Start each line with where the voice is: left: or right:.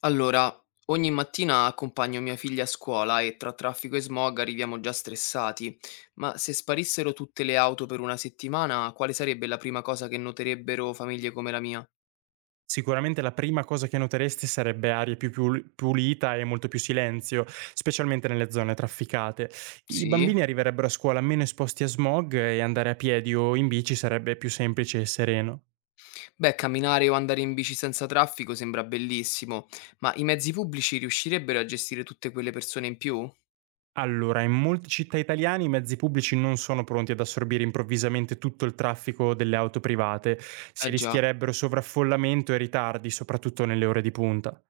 left: Allora, ogni mattina accompagno mia figlia a scuola e tra traffico e smog arriviamo già stressati, ma se sparissero tutte le auto per una settimana, quale sarebbe la prima cosa che noterebbero famiglie come la mia?
right: Sicuramente la prima cosa che noteresti sarebbe aria più piul pulita e molto più silenzio, specialmente nelle zone trafficate. I
left: Sì?
right: bambini arriverebbero a scuola meno esposti a smog e andare a piedi o in bici sarebbe più semplice e sereno.
left: Beh, camminare o andare in bici senza traffico sembra bellissimo, ma i mezzi pubblici riuscirebbero a gestire tutte quelle persone in più?
right: Allora, in molte città italiane i mezzi pubblici non sono pronti ad assorbire improvvisamente tutto il traffico delle auto private, si
left: Eh già.
right: rischierebbero sovraffollamento e ritardi, soprattutto nelle ore di punta.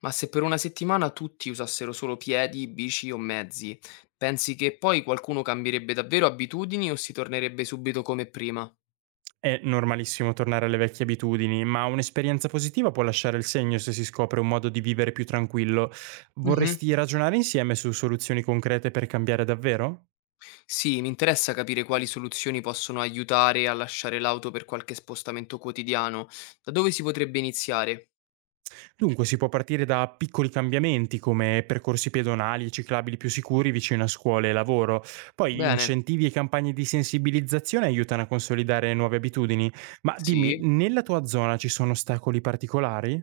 left: Ma se per una settimana tutti usassero solo piedi, bici o mezzi, pensi che poi qualcuno cambierebbe davvero abitudini o si tornerebbe subito come prima?
right: È normalissimo tornare alle vecchie abitudini, ma un'esperienza positiva può lasciare il segno se si scopre un modo di vivere più tranquillo.
left: Mh-mh.
right: Vorresti ragionare insieme su soluzioni concrete per cambiare davvero?
left: Sì, mi interessa capire quali soluzioni possono aiutare a lasciare l'auto per qualche spostamento quotidiano. Da dove si potrebbe iniziare?
right: Dunque, si può partire da piccoli cambiamenti come percorsi pedonali e ciclabili più sicuri vicino a scuole e lavoro. Poi
left: Bene,
right: incentivi e campagne di sensibilizzazione aiutano a consolidare nuove abitudini. Ma dimmi,
left: sì.
right: nella tua zona ci sono ostacoli particolari?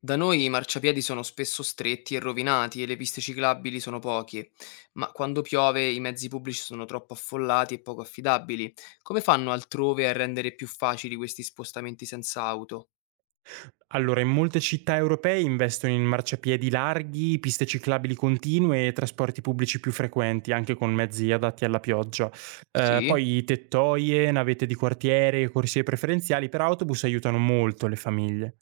left: Da noi i marciapiedi sono spesso stretti e rovinati e le piste ciclabili sono poche, ma quando piove i mezzi pubblici sono troppo affollati e poco affidabili. Come fanno altrove a rendere più facili questi spostamenti senza auto?
right: Allora, in molte città europee investono in marciapiedi larghi, piste ciclabili continue e trasporti pubblici più frequenti, anche con mezzi adatti alla pioggia.
left: Sì.
right: Poi tettoie, navette di quartiere, corsie preferenziali per autobus aiutano molto le famiglie.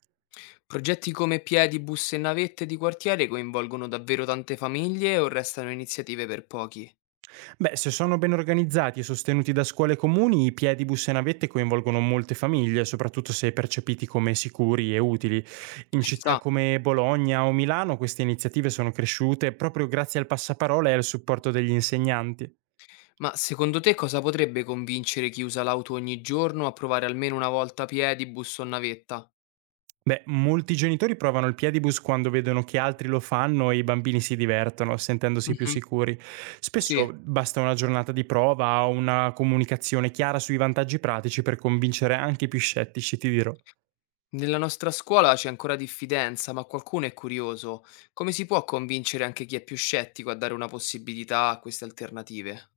left: Progetti come piedi, busse e navette di quartiere coinvolgono davvero tante famiglie o restano iniziative per pochi?
right: Beh, se sono ben organizzati e sostenuti da scuole e comuni, i piedibus e navette coinvolgono molte famiglie, soprattutto se percepiti come sicuri e utili. In
left: Ci
right: città
left: sta.
right: come Bologna o Milano queste iniziative sono cresciute proprio grazie al passaparola e al supporto degli insegnanti.
left: Ma secondo te cosa potrebbe convincere chi usa l'auto ogni giorno a provare almeno una volta piedi, busso o navetta?
right: Beh, molti genitori provano il piedibus quando vedono che altri lo fanno e i bambini si divertono, sentendosi più
left: Mhm,
right: sicuri. Spesso
left: sì.
right: basta una giornata di prova o una comunicazione chiara sui vantaggi pratici per convincere anche i più scettici, ti dirò.
left: Nella nostra scuola c'è ancora diffidenza, ma qualcuno è curioso. Come si può convincere anche chi è più scettico a dare una possibilità a queste alternative?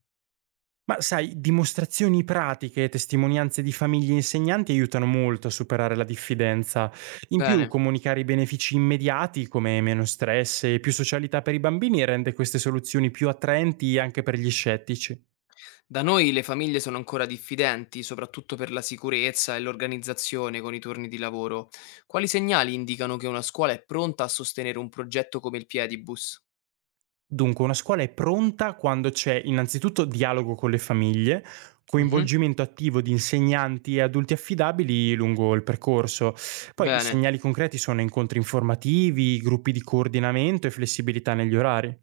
right: Ma sai, dimostrazioni pratiche e testimonianze di famiglie e insegnanti aiutano molto a superare la diffidenza. In più,
left: Bene.
right: comunicare i benefici immediati, come meno stress e più socialità per i bambini, rende queste soluzioni più attraenti anche per gli scettici.
left: Da noi le famiglie sono ancora diffidenti, soprattutto per la sicurezza e l'organizzazione con i turni di lavoro. Quali segnali indicano che una scuola è pronta a sostenere un progetto come il Piedibus?
right: Dunque, una scuola è pronta quando c'è innanzitutto dialogo con le famiglie,
left: Mhm,
right: coinvolgimento attivo di insegnanti e adulti affidabili lungo il percorso. Poi i
left: bene,
right: segnali concreti sono incontri informativi, gruppi di coordinamento e flessibilità negli orari.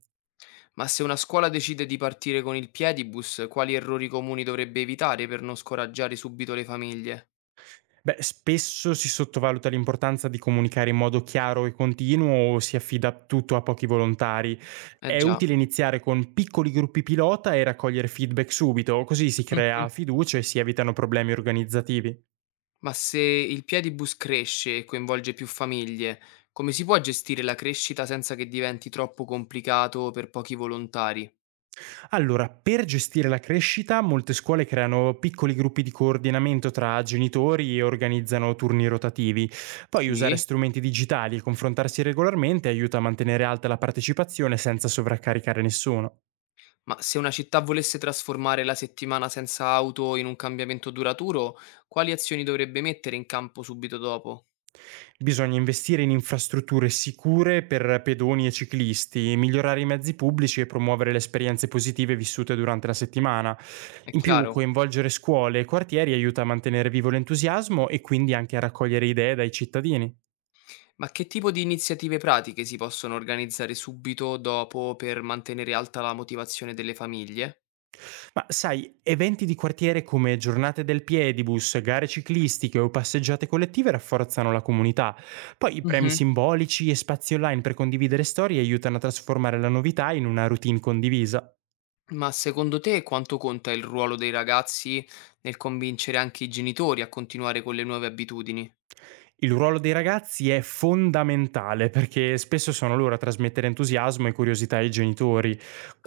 left: ma se una scuola decide di partire con il Piedibus, quali errori comuni dovrebbe evitare per non scoraggiare subito le famiglie?
right: Beh, spesso si sottovaluta l'importanza di comunicare in modo chiaro e continuo o si affida tutto a pochi volontari.
left: Eh
right: È
left: già.
right: utile iniziare con piccoli gruppi pilota e raccogliere feedback subito, così si
left: Mhm.
right: crea fiducia e si evitano problemi organizzativi.
left: Ma se il Piedibus cresce e coinvolge più famiglie, come si può gestire la crescita senza che diventi troppo complicato per pochi volontari?
right: Allora, per gestire la crescita, molte scuole creano piccoli gruppi di coordinamento tra genitori e organizzano turni rotativi. Poi usare
left: Sì.
right: strumenti digitali e confrontarsi regolarmente aiuta a mantenere alta la partecipazione senza sovraccaricare nessuno.
left: Ma se una città volesse trasformare la settimana senza auto in un cambiamento duraturo, quali azioni dovrebbe mettere in campo subito dopo?
right: Bisogna investire in infrastrutture sicure per pedoni e ciclisti, migliorare i mezzi pubblici e promuovere le esperienze positive vissute durante la settimana.
left: È
right: In più,
left: chiaro?
right: coinvolgere scuole e quartieri aiuta a mantenere vivo l'entusiasmo e quindi anche a raccogliere idee dai cittadini.
left: Ma che tipo di iniziative pratiche si possono organizzare subito dopo per mantenere alta la motivazione delle famiglie?
right: Ma sai, eventi di quartiere come giornate del piedibus, gare ciclistiche o passeggiate collettive rafforzano la comunità. Poi i premi
left: Mhm.
right: simbolici e spazi online per condividere storie aiutano a trasformare la novità in una routine condivisa.
left: Ma secondo te quanto conta il ruolo dei ragazzi nel convincere anche i genitori a continuare con le nuove abitudini?
right: Il ruolo dei ragazzi è fondamentale perché spesso sono loro a trasmettere entusiasmo e curiosità ai genitori.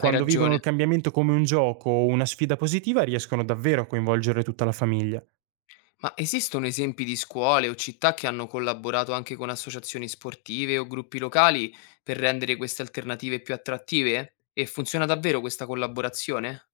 left: Hai
right: vivono
left: ragione.
right: il cambiamento come un gioco o una sfida positiva riescono davvero a coinvolgere tutta la famiglia.
left: Ma esistono esempi di scuole o città che hanno collaborato anche con associazioni sportive o gruppi locali per rendere queste alternative più attrattive? E funziona davvero questa collaborazione?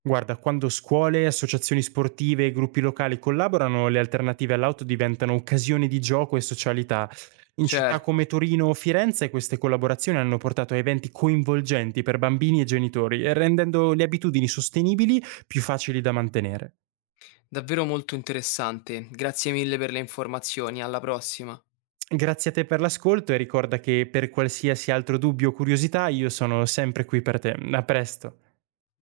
right: Guarda, quando scuole, associazioni sportive e gruppi locali collaborano, le alternative all'auto diventano occasioni di gioco e socialità. In città
left: Certo,
right: come Torino o Firenze queste collaborazioni hanno portato a eventi coinvolgenti per bambini e genitori, rendendo le abitudini sostenibili più facili da mantenere.
left: davvero molto interessante. Grazie mille per le informazioni, alla prossima.
right: Grazie a te per l'ascolto e ricorda che per qualsiasi altro dubbio o curiosità io sono sempre qui per te. A presto.